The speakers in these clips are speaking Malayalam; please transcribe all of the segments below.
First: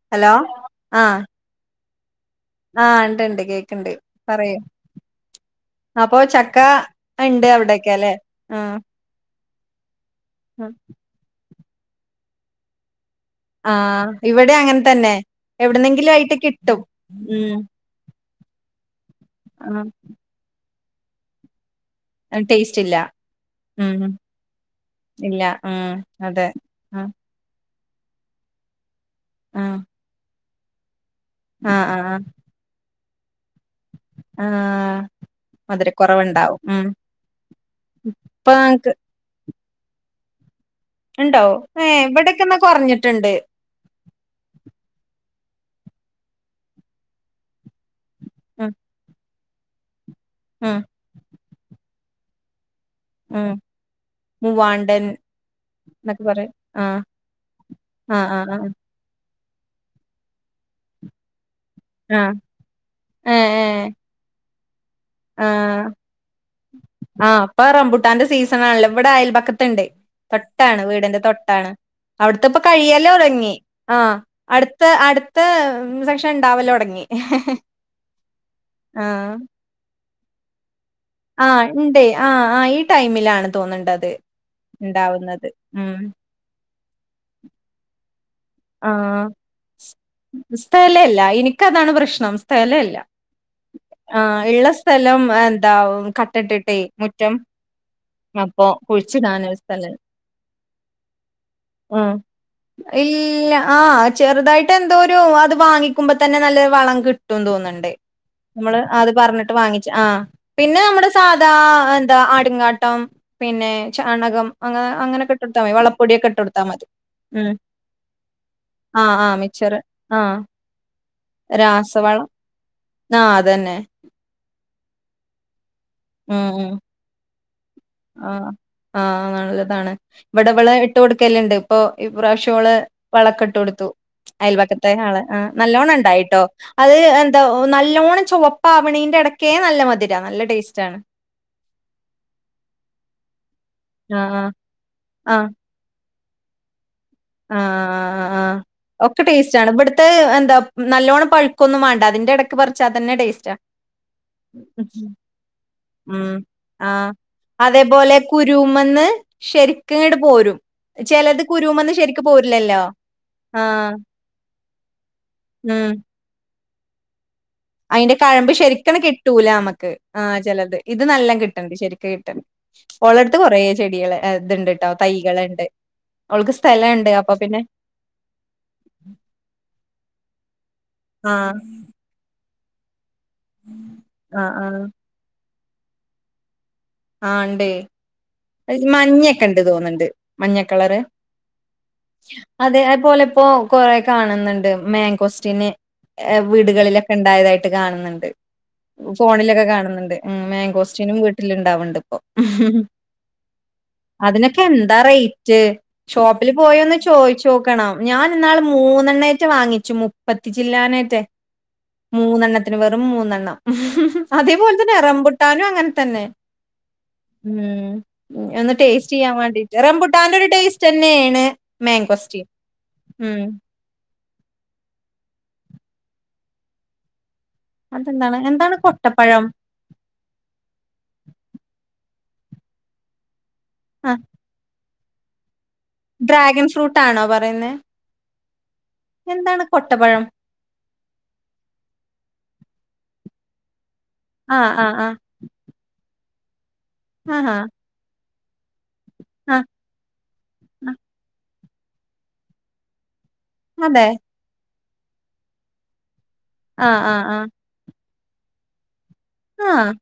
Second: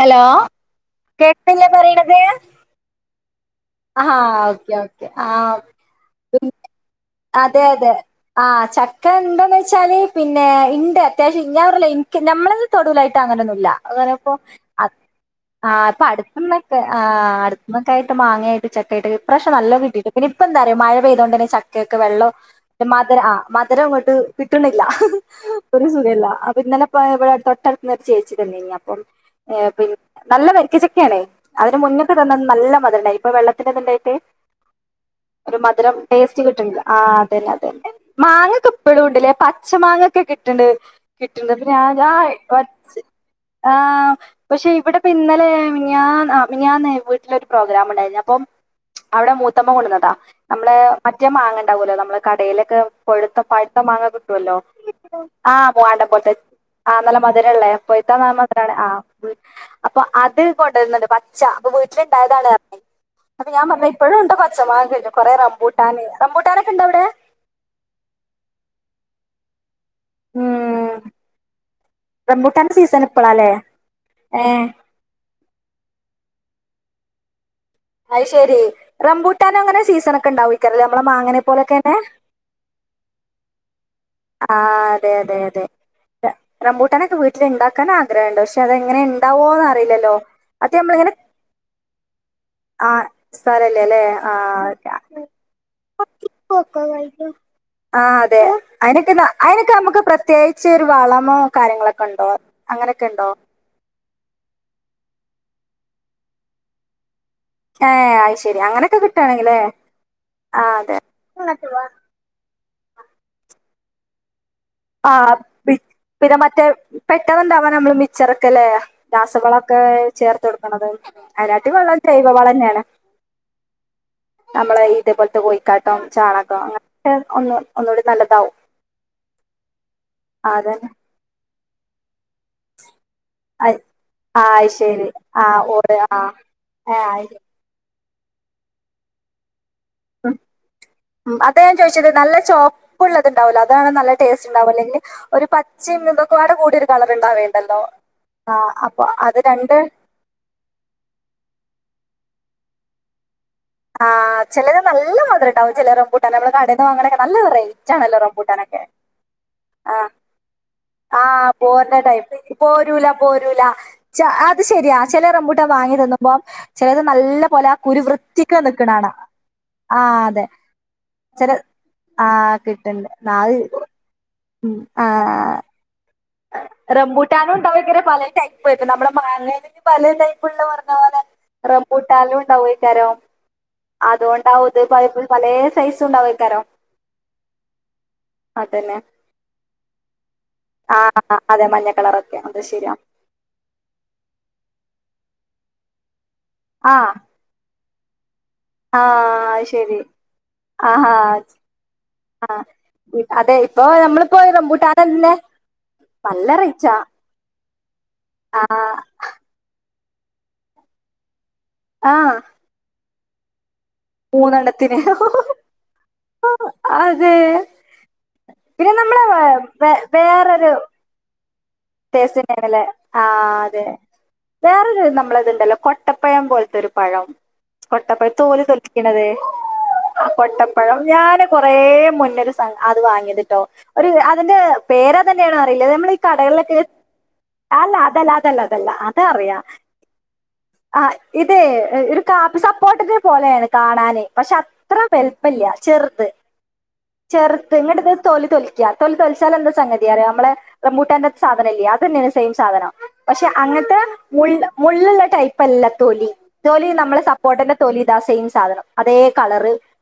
ഹലോ കേക്കില്ലേ പറയണ ആ ഉണ്ടു ണ്ട് കേ ആ ഓക്കെ ഓക്കേ ആ അപ്പൊ പി ചക്ക ഇണ്ട് അതെ അതെ അവിടെക്കെ ല്ലേ ആ ആഹ് ചക്ക ഉണ്ടെന്ന വെച്ചാല് പിന്നെ ണ്ട് അത്യാവ്യം ഞാ പറഞ്ഞിലേ നിക്ക് നമ്മളത് തൊടുല്ല. അങ്ങനൊന്നുല്ല. ആഹ് അങ്ങനപ്പോ ഇവിടെ അങ്ങനെ തന്നെ ആ് അപ്പൊ എവിടുന്നെങ്കിലും ആയിട്ട് അടുത്തിന്നൊക്കെ കിട്ടും ആ ഉം അടുത്തിന്നൊക്കെ ആയിട്ട് മാങ്ങയായിട്ട് ചക്ക ട്ട് പ്രശ നല്ല ആഹ് കിട്ടി പിന്ന ഇപ്പ എന്താറിയോ മഴ പെയതുണ്ടന്നെ ചക്ക ക്കെ വെള്ളം ടേസ്റ്റ് ഇല്ല മധുര ആ മധുരം ഉം ഇങ്ങോട്ട് കിട്ടുണുല്ല ഇല്ല ഒരു ഉം സുഖില്ല. അതെ ഇന്നലെ ആഹ് പോയ വിടെ ടു തൊട്ടടുതുന്ന് ഒരു ചേച്ചി തന്ന കയിഞ്ഞ അപ്പം ആഹ് നല്ല അതിൻ്റെ ആഹ് മുന്നത്തെ ആഹ് തന്നത് നല്ല മധുരണ്ടായി ഇപ്പൊ വെള്ളത്തിന്റെത്ണ്ടായിട്ട്. ആഹ് ഒരു മധുരം ടേസ്റ്റ് മധുരക്കൊറവുണ്ടാവും കിട്ടിണില്ല. ഉം ആ അതന്നെ അതന്നെ ഇപ്പൊ മാങ്ങക്ക ഞങ്ങക്ക് ഇപ്പഴും ഉണ്ടല്ലേ? പ സ് മാങ്ങൊക്കെ കി ണ്ട് ഇണ്ടോ കിട്ടണ്ട് ഏഹ് ഇവിടെക്കെന്നാ കൊറഞ്ഞിട്ടുണ്ട് പക്ഷെ ഇവിടെ പിന്നെ ങ്ങെ ഞാൻ ഞാനെ വീട്ടിലൊരു പ്രോഗ്രാം ഉണ്ടായിരുന്നു. അ ഉം അവിടെ മൂത്തമ്മ കൊണ്ടുവന്നതാ. നമ്മള് ഉം മറ്റേ മാങ്ങ ഉണ്ടാാവുല്ലോ നമ്മള് കടയിലൊക്കെ പൊഴുത്ത ഉം പഴത്ത മാങ്ങ കിട്ടുവല്ലോ? മൂവാണ്ടൻ ആ പോവാണ്ട എന്നൊക്കെ പോറത്ത്. പറയും ആ ആഹ് നല്ല മധുരള്ള പയിത്താ ആഹ് മാം ആഹ് ആഹ് മധുരള്ള ആ വിട്ട് അപ്പൊ അത് കൊണ്ടുവരുന്നുണ്ട്. പച്ച അപ്പൊ വീട്ടില് ആഹ് ഇണ്ടായതാണ്. ഞ്ഞത് അപ്പൊ ഞാൻ പറഞ്ഞ് ഇപ്പോഴും ഇ [unintelligible] ആ ആ ഇപ്പൊ റംബുട്ടാന്റെ സീസൺാണല്ലേ? ഇവിടെ അയൽപക്കത്ത് ണ്ട്. തൊട്ടാണ്, ഉം വീടിൻ്റെ തൊട്ടാണ്. അവിടുത്തെപ്പ റംബൂട്ടാന്റെ സീസൺ കഴിയല്ലേ ഇപ്പളാല്ലേ റങ്ങി ആ ഏ അടുത്ത അടു ത്തെ സെക്ഷൻ ഇണ്ടാവല്ലോ തുടങ്ങി. ഹ് ഹ് അത് ശെരി, റംബൂട്ടാനങ്ങനെ സീസൺ ഒക്കെ ഇണ്ടാവോ? ക്കറിയ ആ ഉണ്ട്. ആ ആ ഈ ടൈമിലാണ് തോന്നുണ്ടത്. ആ അതെ അതെ അതെ റബൂട്ടനൊക്കെ വീട്ടിൽ ഇണ്ടാക്കാന ആഗ്രഹണ്ട്. പക്ഷെ അതെങ്ങനെ ആഹ് ഉണ്ടാവോന്ന് അറിയില്ലല്ലോ? അത് നമ്മള ഇങ്ങനെ ൻ്റെ അതാണ് പ്രശ്നം. സ്ഥലം ല്ല സ്ഥലല്ലേ അല്ലേ ആ ഇള്ള സ്ഥലം എന്താ കട്ട ഇട്ടിട്ട് മുറ്റം. ആ അതെ. അപ്പൊ അയിനൊക്കെ കുഴിച്ചിടാനൊരു അയിനനൊക്കെ സ്ഥലം നമുക്ക് പ്രത്യേകിച്ച് ഒരു വളമോ? കാര്യങ്ങളൊക്കെ ഉം ഉണ്ടോ. അങ്ങനെ ഇല്ല ആ ചെറുതായിട്ട് എന്തോ ഒരു അത് വാങ്ങിക്കുമ്പോ തന്നെ നല്ല വളം കിട്ടു റ്റും ഏ തോന്നണ്ടേ? അത് ശരി നമ്മള് അങ്ങനെയൊക്കെ അത് പറഞ്ഞിട്ട് കിട്ടുകയാണെങ്കിലേ വാങ്ങിച്ചു. ആ ആ പിന്നെ അതെ നമ്മുടെ സാധാ ഇങ്ങട്ട് വാ എന്താ ആട്ടുങ്ങാ ട്ടം പിന്നെ ചാണകം. ആ അങ്ങനൊക്കെ ഇട്ടൊടുത്താ മതി വളപ്പൊടിയൊക്കെ പിന്നെ ഇട്ടൊടുത്താ മറ്റേ മതി. ഉം പെട്ടെന്നുണ്ടാവാ നമ്മള് മിച്ചറക്കല്ലേ? ആഹ് ആഹ് രാസവളം. മിച്ചറ് ക്കെ ആഹ് ചേർത്ത് കൊടുക്കണത്. അരാട്ടി വെള്ളം ചെയവ വള ന്നെയാണ്. ആഹ അതന്നെ. നമ്മള് ഇതേപോലത്തെ കോഴിക്കാട്ടം, ചാണകം അങ്ങന ഒന്ന് ഒന്നുകൂടി ആ നല്ലതാവും ആ നല്ലതാണ് ഇവിടെ ആ ഇവള് അതന്നെ ഇട്ട് കൊടുക്കേ ണ്ട് ഇപ്പൊ ഈ പ്രാവശ്യം ള് വളക്കെട്ട് അത്- കൊടുത്തു. ആ അത് അയൽപക്കത്തെ ശരി ആള്, ആ നല്ലോണം ഓട് ആ ഉണ്ടായിട്ടോ. അത് ഏ ശരി എന്താ നല്ലോണം ചുവപ്പാവണിന്റെ ഇടക്ക ഉ അത ഞാൻ ചോയിിച്ചത് നല്ല ചോപ്പ ഉപ്പ ഉള്ളത് ഉണ്ടാവല്ല അതാണ് നല്ല ആഹ് ടേസ്റ്റ് ഉണ്ടാവല്ല അല്ലെങ്കിൽ ഒരു ആഹ് പച്ചയും ഇൊക്കൊട് കൂടി ആഹ് േണ്ടല്ലോ ആഹ് ആഹ് ആ അപ്പൊ ഒക്കെ അത് ടേസ്റ്റ് ആണ് രണ്ട് ഇവിടുത്തെ എന്താ നല്ലോണ്ണം പഴുക്കൊന്നും വേണ്ട അതിന്റെ ഇടയ്ക്ക് പററിച്ചാ തന്നെ ടേസ്റ്റണ് ആഹ് ചിലത് നല്ല മാത്രം ഉണ്ടാവും ചില റബൂട്ടെ ഉം നമ്മള് കടേന്ന് വങ്ങണക്കെ നല്ല റേറ്റ ആണ്ല്ല റംബൂട്ടാനക്കെ ശരിക്കുംട് പോരും ആ ചിലത് കുരു ബോറിന്റെ ശ പോരൂല പോരല അത് ശരിയാ ചിലർറമ്പൂട്ട ഉം വാങ്ങി തന്നുമ്പോം ചിലത് നല്ല പോലെ കുരുവൃ പഴമ്പ് ശരിക്ക കിട്ടൂല നക്ക് ആ അതെ ചത് ഇത് നല്ല ചില കിട്ടണ്ട് ശരിക്ക ആ കിട്ട കിട്ടുന്നുണ്ട് ആ, കുറ അത് ചെടികൾ ഇണ്ട് ഉം. കേട്ടോ തൈകൾു റബൂട്ടാനും ഉണ്ടാവക്ക പല ടൈപ്പ് ഇപ്പ നമ്മുടെ മങ്ങയിലക്ക് പല ടൈപ്പുള്ള പറഞ്ഞ പോലെ ആഹ് രപോട്ടാല ണ്ടക്കാരോ ആഹ് അതൊണ്ടാവത് ആഹ് പല സൈസ് ഉണ്ടാവക്കാരോ ആ ഉണ്ട്േ അത് മഞ്ഞക്കെ ഉണ്ട് തോന്നുന്നുണ്ട് മഞ്ഞക്ക ആ അതെ മഞ്ഞ കളറൊക്കെ അത് അ അ ശരിയാ അ കോസ്റ്റിന് ആ വീടുകളിലൊക്കെ ഉണ്ടായതായിട്ട് കാണുന്നുണ്ട് ആ ഫോണിലൊക്കെ ശരി കാണുന്നുണ്ട് ഉ ആഹാ മാങ്കോസ്റ്റിനും വീട്ടില ഇണ്ടാവണ്ട് ഇപ്പൊ ഇ- അതെ ഇപ്പൊ നമ്മളിപ്പോ അതിനൊക്കെ എന്താ റംബൂട്ടാനല്ലേ റേറ്റ് ഷോപ്പിൽ നല്ല റേറ്റാ പോയോന്ന് ചോദിച്ചോ ോക്കണം ഞാൻ ഇന്നാള് ആ മൂന്നെണ്ണേറ്റ വാങ്ങിച്ചു മുപ്പത്തി ചില്ലാനായിറ്റെ ആ മൂന്നെണ്ണത്തിന് വെറും മൂന്നെണ്ണം ഉ അതേപോലെ തന്നെ മൂന്നെണ്ണത്തിന് എറംപുട്ടാനും അങ്ങനെ തന്നെ അതെ ഉ ഉ ഒന്ന് പിന്നെ ടേസ്റ്റ് നമ്മളെ ചെയ്യാൻ വേ- വേണ്ടിട്ട് റംമ്പുട്ടാൻന്റെ ഒരു ടേസ്റ്റ് തന്നെയാണ് കേലെ ആ അതെ വേറൊരു നമ്മളത്ണ്ടല്ലോ കൊട്ടപ്പഴം പോലത്തെരു പഴം കൊട്ടപ്പഴം അതെന്താണ് തോലി എന്താണ് തൊലിക്കണതേ കൊട്ടപ്പഴം കൊട്ടപ്പഴം ഞാന് കൊറ മുന്ന അത് വാങ്ങതിട്ടോ ആ അതിന്റെ പേര്തെണോ അറിയില്ല നമ്മൾ ഈ കടകളില ഡ്രാഗൺ ഫ്രൂട്ട് ആണോ പറയുന്നേ അല്ല അതല്ല അതല്ല അതല്ല അതറിയാം എന്താണ് കൊട്ടപ്പഴം ആ ഇതെ കാപ്പ കോട്ടത്തെ പോലെയാണ് കാണാാന് പക്ഷെ ആ ആ അത്ര ആ വലുപ്പില്ല ചെറുത് ആഹാ ചെറുത്ത് നിങ്ങട ഇത് തൊലി തൊലിക്ക തൊലി ആ തോലിച്ചാലൽ എന്താ സംഗതി അറിയ നമ്മെ ആ റമൂട്ട സാധനല്ലേ അത് തന്നെയാണ് സെയിം സാധനം പക്ഷെ അങ്ങനത്തെ അതെ ഉള് മുള്ളുള്ള ടൈപ്പ്ല്ല തൊലി ആ തോലി ആ നമ്മളെ ആ സപ്പോർട്ടിന്റെ തൊലി ഇതാസയും സാധനം അതേ കളറ് ആ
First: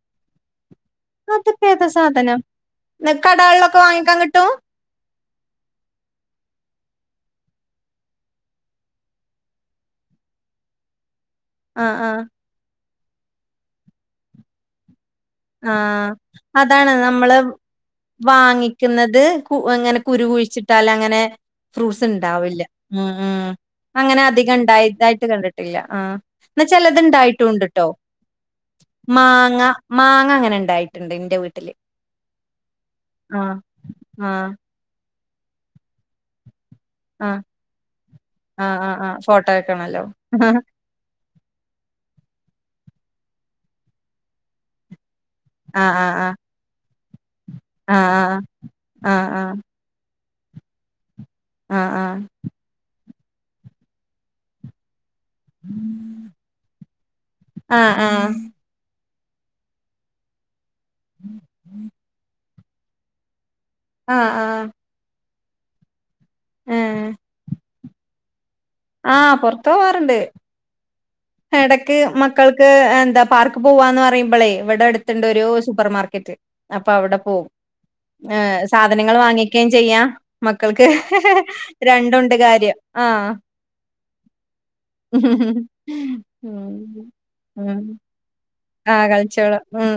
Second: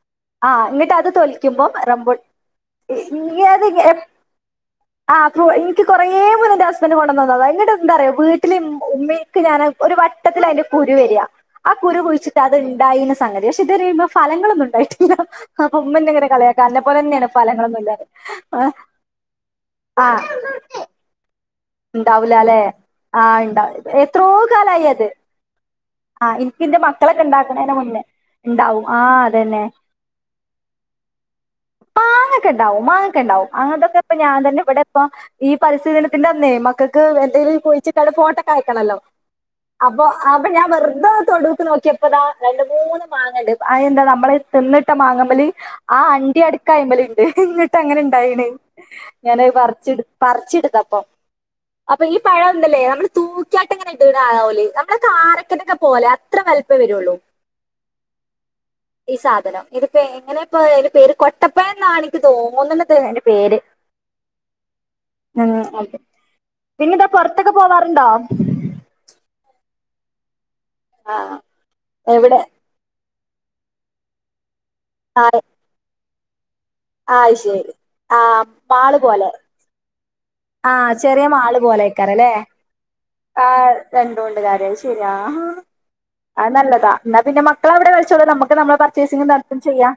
ആ ഇങ്ങിട്ട് അത് തോലിക്കുമ്പോം അതിപ്പേതാ റമ്പോൾ സാധനം ന്ന് ഇങ്ങ അത് കടകളിലൊക്കെ വാങ്ങിക്കാൻ കിട്ടും ആ എനിക്ക് [unintelligible] മുന്നേ എന്റെ ഹസ്ബന്ഡ് കൊണ്ടുവ വന്ന അ എന്നിട്ട് എന്താറയാ വീട്ടില് ഉമ്മയ്ക്ക് ഞാൻ ഒരു വട്ടത്തിൽ അതിന്റെ കുരു വരിക ആ കുര കുഴിച്ചിട്ട് അത് ഉണ്ടായിുന്ന സംഗതി പക്ഷെ ഇത്ിയുമ്പോ ഫലങ്ങളൊന്നും ഉണ്ടായിട്ട് [unintelligible] ആഹ അതാണ് തന്നെയാണ് നമ്മള് ഫലങ്ങളൊന്നും ഇല്ലാതെ വാങ്ങിക്കുന്നത് ഇങ്ങനെ ആ കുരു കുഴിച്ച ചിട്ടാല അങ്ങനെ ഫ്രൂട്ടസ് ഉണ്ടാവൂല അല്ലേ ഉണ്ടാവില്ല ഉ ആ ഉ ഉണ്ടാവും അങ്ങനെ എത്രയോ അധികം കാലായി അത് ഇണ്ടായതായിട്ട് കണ്ടിട്ടില്ല ആ എനിക്ക് എന്നാ എന്റെ ചിലത് മക്കളൊക്കെ ഉണ്ടാക്കണേന് ഇണ്ടായിട്ടുംണ്ട്ട്ടോ മുന്നേ ഉണ്ടാവും ആ അതന്നെ മാങ്ങ അങ്ങനെ ഉണ്ടായിട്ടുണ്ട് എന്റെ വീട്ടില് മാങ്ങൊക്കെണ്ടാവും മാങ്ങൊക്കെ ഉണ്ടാവും ആഹ് അങ്ങനത്തെൊക്കെ ഇപ്പ ഞാൻ ആഹ് തന്നെ ഇവിടെപ്പ ഈ പരിസ്ഥിത്തിന്റെ നിയമ മക്കക്ക് ആഹ് എന്തെങ്കിലും പോഴിച്ചിട്ട ഫോട്ടൊക്കെ ആഹ് അയക്കണല്ലോ ആഹ് ആഹ് ഫോട്ടോ വെക്കണല്ലോ അപ്പൊ അപ്പൊ ഞാൻ വെറുതെ തൊടുക്ക് നോക്കിയപ്പോതാ രണ്ട മൂന്ന് മാങ്ങണ്ട് അ എന്താ നമ്മൾ തിന്നിട്ട മാങ്ങമേൽ ആഹ് ആ ആഹ് ആഹ് അണ്ടി അടുക്കായ്മല എന്നിട്ട് അങ്ങനെ ആഹ് ഇണ്ടായിന് ആഹ് ഞാൻ അത് ആഹ് പറച്ചി പറിച്ചെടുത്തപ്പൊ ആഹ് ആഹ് അപ്പൊ ഈ പഴംന്തല്ലേ നമ്മൾ തൂക്കിയാട്ട് അങ്ങനെ ഇണ്ടുന്നത് കാണാം ഓല് നമ്മളെ കാറക്കന്റൊക്കെ പോലെ അത്ര വലപ്പം വരുള്ളൂ ആഹ് ആഹ് ആഹ് ഈ സാധനം ഇതിപ്പോ എങ്ങനെ ഇപ്പൊ അതിന്റെ പേര് കൊട്ടപ്പഴം എന്നാണ് എനിക്ക് തോന്നത് അയിന്റെ പേര് ആ ആ ഉം ഓക്കെ പിന്നന്താ പുറത്തൊക്കെ പോവാറുണ്ടോ ആ പൊറത്തു പോവാറുണ്ട് ആ ഇടക്ക് എവിടെ മക്കൾക്ക് എന്താ പാർക്ക് പോവാന്ന് പറയുമ്പോളേ ഇവിടെ ആ അടുത്തുണ്ട് ഒരു സൂപ്പർമാർക്ക അപ്പൊ അവിടെ ആ, പോകും ശരി ആ ഏ മാള് സാധനങ്ങൾ പോലെ വാങ്ങിക്കുകയും ചെയ്യാ ആ മക്കൾക്ക് ചെറിയ മാള് പോലെ ആയിക്കാറല്ലേ രണ്ടുണ്ട് കാര്യം ആ [inaudible] ആഹ് രണ്ടുണ്ട് കാര്യം അത് ശരിയാ അത് നല്ലതാ എന്നാ പിന്നെ മക്കളവിടെ കളിച്ചോളും നമ്മ ആ കളിച്ചുവോളും ഉം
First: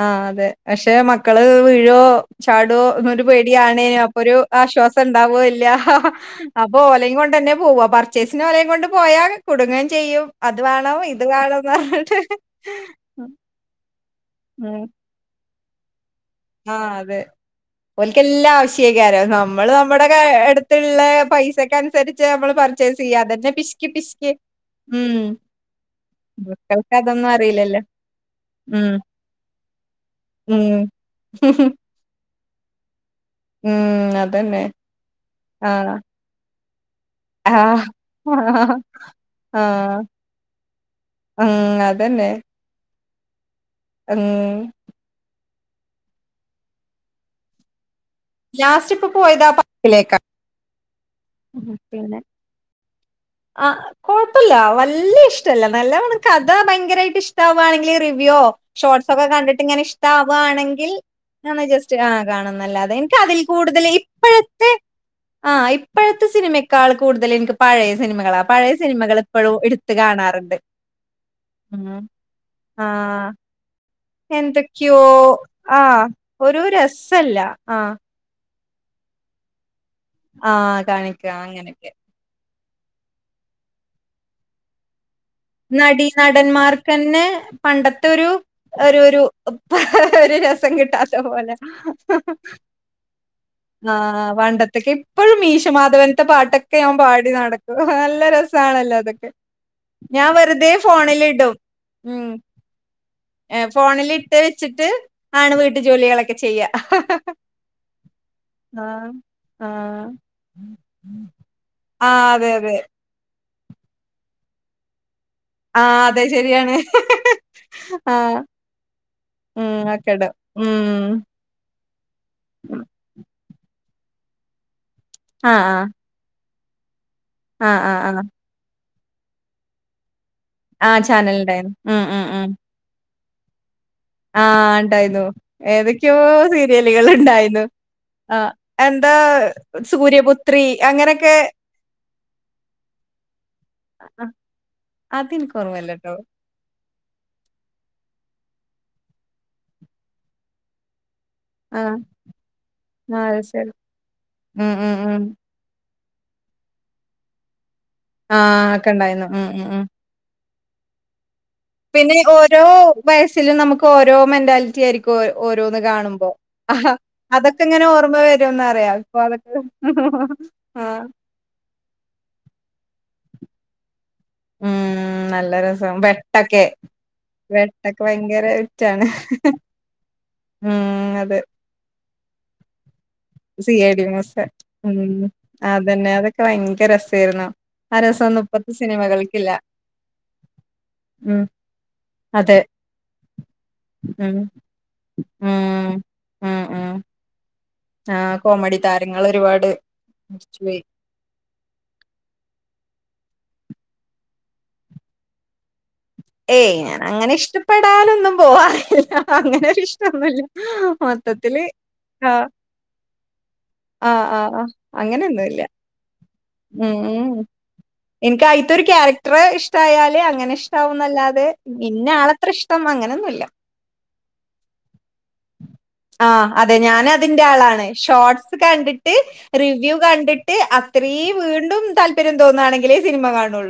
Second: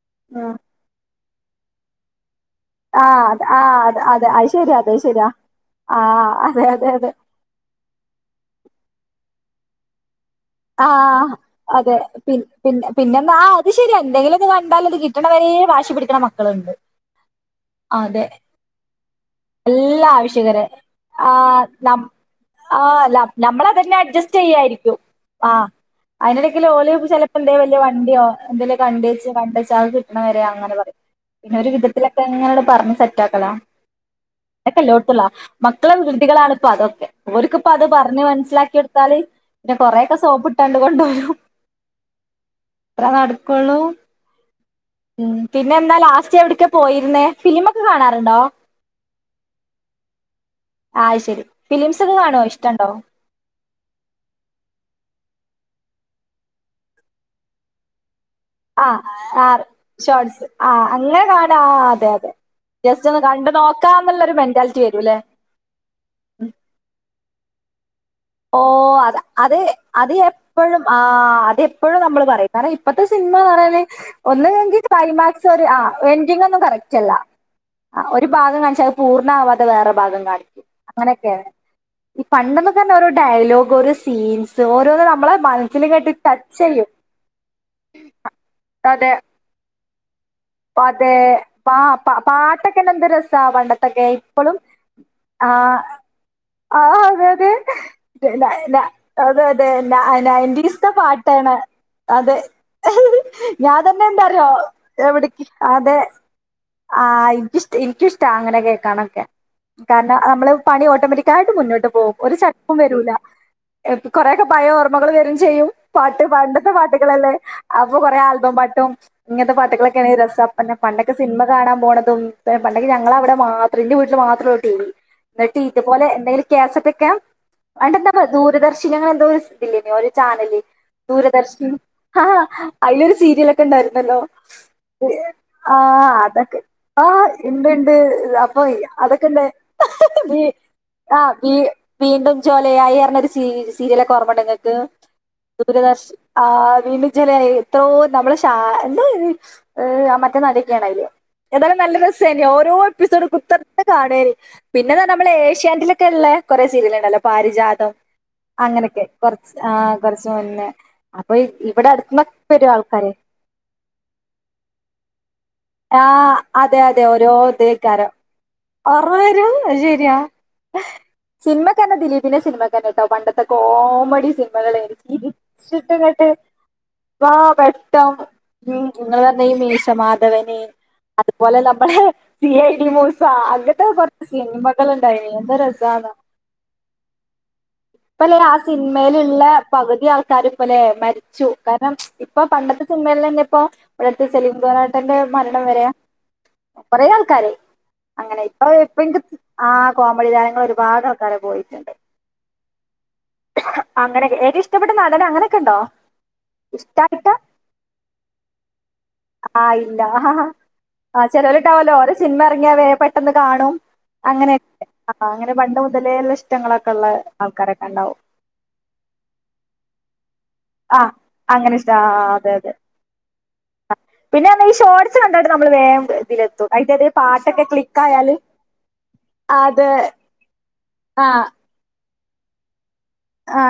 ആ അതെ ഉം പക്ഷെ മക്കൾ വീഴോ ചാടോ ആഹ് എന്നൊരു അത് ആഹ് അത് പേടിയാണേനും അപ്പൊ അതെ ഒരു അത് ശരിയാ അത് ആശ്വാസം ശരിയാ ഉണ്ടാവുവയില്ല ആഹ് അതെ അപ്പൊ അതെ അതെ ഓലയും കൊണ്ട് തന്നെ പോവാ പർച്ചേസിന് ഓലയും കൊണ്ട് പോയാ കുടുങ്ങം ചെയ്യും അത് വേണോ ഇത് ആഹ് വേണംന്ന് പറഞ്ഞിട്ട് എന്ന ആ അത് ശരി എന്തെങ്കിലും അത് കണ്ടാലൽ അത് കിട്ടണ വരെ വാശി പിടിക്കണ മക്കള ആ അതെ ഓൽക്കെല്ലാം ആവശ്യക്കാരം നമ്മൾ നമ്മുടെ എല്ലാ ആവശ്യകരെ അടുത്തുള്ള പൈസക്കനുസരിച്ച് നമ്മൾ ആ അല്ല നമ്മൾ അതന്നെ അഡ്ജസ്റ്റ് ചെയ്യായിരിക്കും ഉം ആ അതിനിടയ്ക്ക് ഓല് മക്കൾക്ക് അതൊന്നും ചിലപ്പോ എന്തെ വലിയ അറിയില്ലല്ലോ വണ്ടിയോ എന്തെലോക്കെ ഉം കണ്ട് വെച്ച് കണ്ട് വെച്ച് അത് കിട്ടണവര അങ്ങനെ ഉം പറയും പിന്നെ ഒരു വിധത്തിലൊക്കെ ഇങ്ങനെ പറഞ്ഞ്‌ സെ സെറ്റാക്കലാ ഉം അതന്നെ അതൊക്കെല്ലോടുത്തുള്ള ആഹ് മക്കളും വികൃതികളാണിപ്പം അതൊക്കെ അവർക്കിപ്പം അത് ആഹ് പറഞ്ഞ് മനസ്സിലാക്കികൊടുത്താൽ പിന്നെ ആഹ് കൊറെ സോപ്പിട്ടണ്ട് കൊണ്ടോരും ഉം അതന്നെ അത്ര നടക്കുള്ളൂ ഉം ഉം പിന്നെ എന്താ ലാസ്റ്റ് എവിടെക്കാ പോയിരുന്നെ ഫിലിമൊക്കെ കാണാൻ ലാസ്റ്റിപ്പം പോയതാ പാര്‍കോകിലക്കാണ് അത് ശരി ഫിലിംസ് ഒക്കെ കാണോ ഇഷ്ട്ടണ്ടോ ആ കുഴപ്പമില്ല വല്യഷ്ട്ടല്ല നല്ലവണ്ണം കഥ ഭയങ്കരമായിട്ട് ഇഷ്ടാവാണെങ്കിൽ റിവ [unintelligible] ആഹ് ഷോർട്സ് കണ്ടിട്ട് ആഹ് ഇങ്ങനെ ഷോർട്സ് ആഹ് ഇഷ്ടവാണെങ്കിൽ അങ്ങനെ കാണാ ആ, ജസ്റ്റ് അതെ അതെ കാണുന്നലാതെ ജസ്റ്റ് ഒന്ന് അതിൽ കണ്ടു കൂടുതൽ നോക്കാന്നുള്ളൊരു ഇപ്പോഴത്തെ മെന്റാലിറ്റി വരൂല്ലേ ആ ഇപ്പോഴത്തെ സിനിമക്കാൾ കൂടുതൽ എനിക്ക് പഴയ സിനിമ ഓ അത് അത് അത് കാണാറുണ്ട്. എപ്പോഴും ആ അത് എപ്പോഴും ഉം. നമ്മൾ പറയും കാരണം ആ ഇപ്പത്തെ ഇപ്പം സിനിമ പറയനേ ഒന്നുകില്‍ എന്തൊക്കെയോ ക്ലൈമാക്സ് ഒരു ആ എന്‍ഡിങ് ഒന്നും ഒരു കറക്റ്റ് അല്ല രസല്ല ആ ഒരു ഭാഗം കാണിച്ച് അത് പൂർണ്ണമാവാതെ വേറെ ഭാഗം ആ കാണിക്കും കാണിക്ക അങ്ങനെയൊക്കെയാണ് അങ്ങനെയൊക്കെ. ഈ പണ്ട് ഒരു ഡയലോഗ് ഒരു സീൻസ് ഓരോന്ന് നമ്മളെ മനസ്സില് നടി കേട്ട് ടച്ച് നടന്മാർക്ക് ചെയ്യും. തന്നെ പണ്ടത്തെ ഒരു അതെ ഒരു ഒരു രസം അതെ കിട്ടാത്ത പോലെ. പാ പാട്ടൊക്കെനെന്ത് രസമാണ് പണ്ടത്തൊക്കെ ആഹ് ഇപ്പോളും പണ്ടത്തൊക്കെ ഇപ്പഴും ആ... മീശമാധവൻത്തെ പാട്ടൊക്കെ ആ ഞാൻ അതെ പാടി അതെ നടക്കും. നല്ല രസാണല്ലോ അതൊക്കെ. അതെ [unintelligible] ഞാൻ വെറുതെ നയന്റീസ്ത്തെ പട്ടാണ് ഫോണിലിടും. ഉം അതെ ഏഹ് ഞാൻ തന്നെ ഫോണിലിട്ട് എന്താറിയോ വെച്ചിട്ട് എവിടെ ആണ് വീട്ടു അതെ ജോലികളൊക്കെ ചെയ്യാ. ആ എനിക്കിഷ്ട എനിക്കിഷ്ടാ അങ്ങനെ ആഹ് കേക്കാനൊക്കെ ആഹ് കാരണം നമ്മൾ പണി ഓട്ടോമാറ്റിക്കായിട്ട് മുന്നോട്ട് പോകും. ആഹ് ഒരു അതെ ചട്ടപ്പും അതെ. വരൂല കൊറെയൊക്കെ പഴയ ഓർമ്മകൾ വരും. ചെയ്യും. ആഹ് പണ്ട് അതെ പണ്ടത്തെ ശരിയാണ്. പാട്ടുകളല്ലേ അപ്പൊ കുറെ ആഹ് ആൽബം പാട്ടും ഇങ്ങനത്തെ ഉം പാട്ടുകളൊക്കെ ഒക്കെടും. [unintelligible] പിന്നെ ഉം പണ്ടൊക്കെ സിനിമ കാണാൻ പോണതും പണ്ടൊക്കെ ഞങ്ങളവിടെ മാത്രം എന്റെ വീട്ടിൽ മാത്രമുള്ളു ടി വി എന്നിട്ട് ആഹ് ആഹ് ഇതുപോലെ എന്തെങ്കിലും കാസറ്റൊക്കെ ആഹ് ആഹ് ആഹ് അന്നെന്താ ദൂരദർശിനി എന്തോ ഇല്ലെന്നോ ചാനല് ആ ദൂരദർശൻ. ചാനലുണ്ടായിരുന്നു. ഉം, ആ ഉം, ഉം. അയിലൊരു സീരിയലൊക്കെ ഉണ്ടായിരുന്നല്ലോ. ആ ഇണ്ടായിരുന്നു. ആ ഏതൊക്കെയോ അതൊക്കെ ആഹ് സീരിയലുകളുണ്ടായിരുന്നു. ഇണ്ട് ഇണ്ട് ആ അപ്പൊ എന്താ അതൊക്കെ ഇണ്ട്. സൂര്യപുത്രി ആ അങ്ങനൊക്കെ വീണ്ടും ജ്യലയായി പർഞ്ഞ ഒരു സീരിയലക്കെ അ ഓർമ്മണ്ടോ ങ്ങക്ക്. അതെനിക്ക് ദൂരദർശ ഓർമ്മയില്ലട്ടോ. ആ വീണ്ട ചില എത്രോ ശാ എന്താ ആ മറ്റേ നടിക്കേണ അയ്ല് ഏതായാലും ആ നല്ല രസയ്നി ഓരോ ആ എപ്പിസോഡും അത് ശരി. കുത്തർന്ന് കാണുയർന്ന്. ഉം, ഉം, പിന്നൊന്ന ഉം. നമ്മള് ഏഷ്യനെയ്റ്റി ഒക്കെള്ള കുറെേ സീരിയൽ ണ്ടല്ലോ. പാരിജാതം ആ അങ്ങനെയൊക്കെ ഒക്കെണ്ടായിരുന്നു. ഉം, കുറച്ച് ഉം, ആ ഉം. കുറച്ച് മുന്നേ അപ്പൊ ഇവിടെ പിന്നെ അടുത്ത്ന്നൊക്കെ ഓരോ വരും ആൾക്കാര് വയസ്സിലും നമുക്ക് ഓരോ മെന്റാലിറ്റിയായിരിക്കും ഓരോന്ന് ആ കാണുമ്പോ. അതെ അതെ ഓരോ അതൊക്കെ ഇങ്ങനെ ഇതേക്കാരം ഓർമ്മ വരുന്നറിയാം, ഓർമ്മ ഇപ്പൊ വരും അതൊക്കെ അത് ശെരിയാ ആഹ സിനിമക്കന്നെ ദിലീപിനെ സിനിമയ്ക്കന്നെട്ടോ പണ്ടത്തെ കോമഡി ഉം നല്ല രസം. [unintelligible] വെട്ടൊക്കെ ആ വെട്ടൊക്കെ വെട്ടം ഭയങ്കര ഉ ഹിറ്റാണ്. നിങ്ങൾ പറഞ്ഞ മീശമാധ വന് ഉം അതെ. അതുപോലെ നമ്മുടെ സിഐ ഡി മൂ സ സി അങ്ങനത്ത ഐ ഡി കൊർച് മൂസ ഉം സിനിമകൾണ്ടായിനി എന്തരസാണ്. അതന്നെ അതൊക്കെ ഭയങ്കര രസായിരുന്നു ആ ഇപ്പല്ലേ രസൊന്നും ആ ഇപ്പത്തെ സിനിമയിലുള്ള സിനിമകൾക്കില്ല പകുതി ആൾക്കാർ ഇപ്പലെ ഉം മരിച്ചു. കാരണം ഇപ്പൊ അതെ പണ്ടത്തെ ത്തെ സിനിമൽ തന്നെപ്പോ ഇവിടത്തെ ഉം സലീകുമാറെട്ടന്റെ മരണം വരെ ഉം ഉം ഉം കൊറെ ആൾക്കാര് ആ അങ്ങനെ ഇപ്പൊ കോമഡി ഇപ്പ താരങ്ങൾ ഒരുപാട് ആ കോമഡി മരിച്ചു താരങ്ങൾ പോയി ഒരുപാട് ആൾക്കാര പോയിട്ടുണ്ട്. അങ്ങനൊക്കെ. ഏതു ഇഷ്ടപ്പെട്ട നടൻ അങ്ങനെയൊക്കെണ്ടോ? ഏയ് ഞാൻ അങ്ങനെ ഇഷ്ടപ്പെടാനൊന്നും പോവാറില്ല. ഹ ഹ ആഹ ഇല്ല ആ ആ ചെലോരിണ്ടവല്ലോ ഓരെ ആ സിനിമ ഇറങ്ങിയാ വേ പെട്ടെന്ന് കാണും, ആ ആ ആ അങ്ങനെയൊക്കെ ആ അങ്ങനെ അങ്ങനെയൊന്നുല്ല പണ്ട് മുതലേള്ള ഇഷ്ടങ്ങളൊക്കെ ഉം ഉള്ള ഉം ആൾക്കാരെ കാ എനിക്ക് അയ്ത്തെ ഒരു ക്യാരക്ടറെ ഇഷ്ടായാല് അങ്ങനെ ആ ഇഷ്ടമാവൊന്നല്ലാതെ അങ്ങനെ ഇഷ്ടം ഇന്ന ആ ആളത്ര അതെ അതെ ഇഷ്ടം അങ്ങനൊന്നുല്ല്യ. പിന്നെ ഈ ഷോർട്സ് കണ്ട ആ അതെ ഞാൻ അതിന്റെ ആളാണ്. ക്ലിക്ക് ആയാല് ഷോർട്സ് കണ്ടിട്ട് അത് റിവ്യൂ കണ്ടിട്ട ആ അത്രയും വീണ്ടും താല്പര്യം തോന്നുകയാണെങ്കില് ആ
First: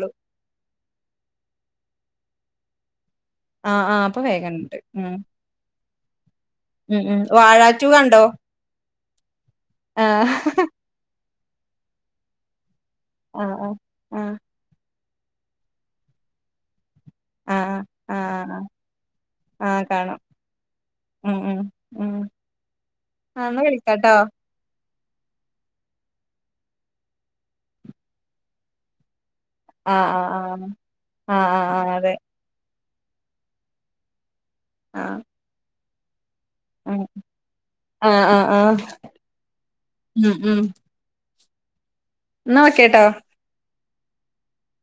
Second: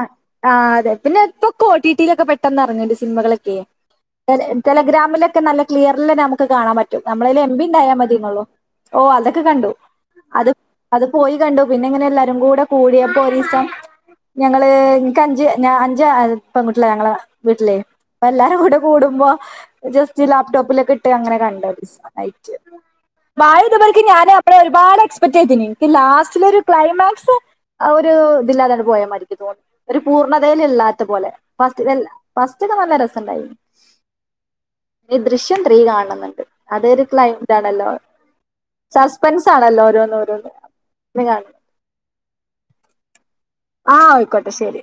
ആ അതെ പിന്നെ ഇപ്പൊ ഓട്ടിടിയിലൊക്കെ പെട്ടെന്ന് ഇറങ്ങണ്ട്. സിനിമകളൊക്കെ ആഹ് ആഹ് അപ്പൊ വേഗം കണ്ട്. ഉം. ടെലഗ്രാമിലൊക്കെ നല്ല ക്ലിയർൽ നമുക്ക് കാണാൻ ഉം പറ്റും ഉം. നമ്മളെല വാഴ എംബി ടു ണ്ടായൽ കണ്ടോ? മതിയന്നൊള്ളു. ഓ അതൊക്കെ കണ്ടു. ആഹ്. അത് അത് പോയി കണ്ടു. പിന്നെ ഇങ്ങനെ എല്ലാരും കൂടെ കൂടിയപ്പോ ആഹ് ഒരീസം ആഹ്. ഞങ്ങള് നക്ക് അഞ്ച് അഞ്ച് ഇ പെൺകുട്ടികൾ ഞങ്ങള ആഹ് വീട്ടിലേ, ആഹ് ആഹ്. അപ്പൊ ആഹ് എല്ലാരും ആഹ്. കൂടെ കൂടുമ്പോ ആഹ് കാണാം. ജസ്റ്റ് ലാപ്ടോപ്പിലൊക്കെ ഇട്ട് അങ്ങനെ ഉം ഉം. കണ്ടത്. ഉം. ആഹ് വാഴ ന്നാ ഇതുപോൽക്ക് വിളിക്കാട്ടോ. ഞാന് അവിടെ ഒരുപാട് എക്സ്പെക്ട് ചെയ്‌തീനി. എനിക്ക് ലാസ്റ്റില ഒരു ക്ലൈമാക്സ് ആ ഒരു ഇതില്ലാതാണ്ട് പോയൽ മതിരി ഒരു ആഹ് ആഹ് ആഹ്. പൂർണതെതില്ലാത്ത പോലെ ആഹ് ആഹ് ഫറ്റ് ആഹ് അതെ. ഫസ്റ്റോക്കെ നല്ല രസ- ണ്ട്. ഈ ആഹ്. ദൃശ്യം ത്രീ കാണണന്നുണ്ട്. ഉം. അതരു ക്ലൈ ഇതാണല്ലോ. ആഹ് ആഹ് ആഹ്. സസ്പെൻസ് ആണല്ലോ ഓരോന്ന് ഓരോന്ന് കാണ എന്നാ വക്കാട്ടാ. ആഹ ആയിക്കോട്ടെ ശരി.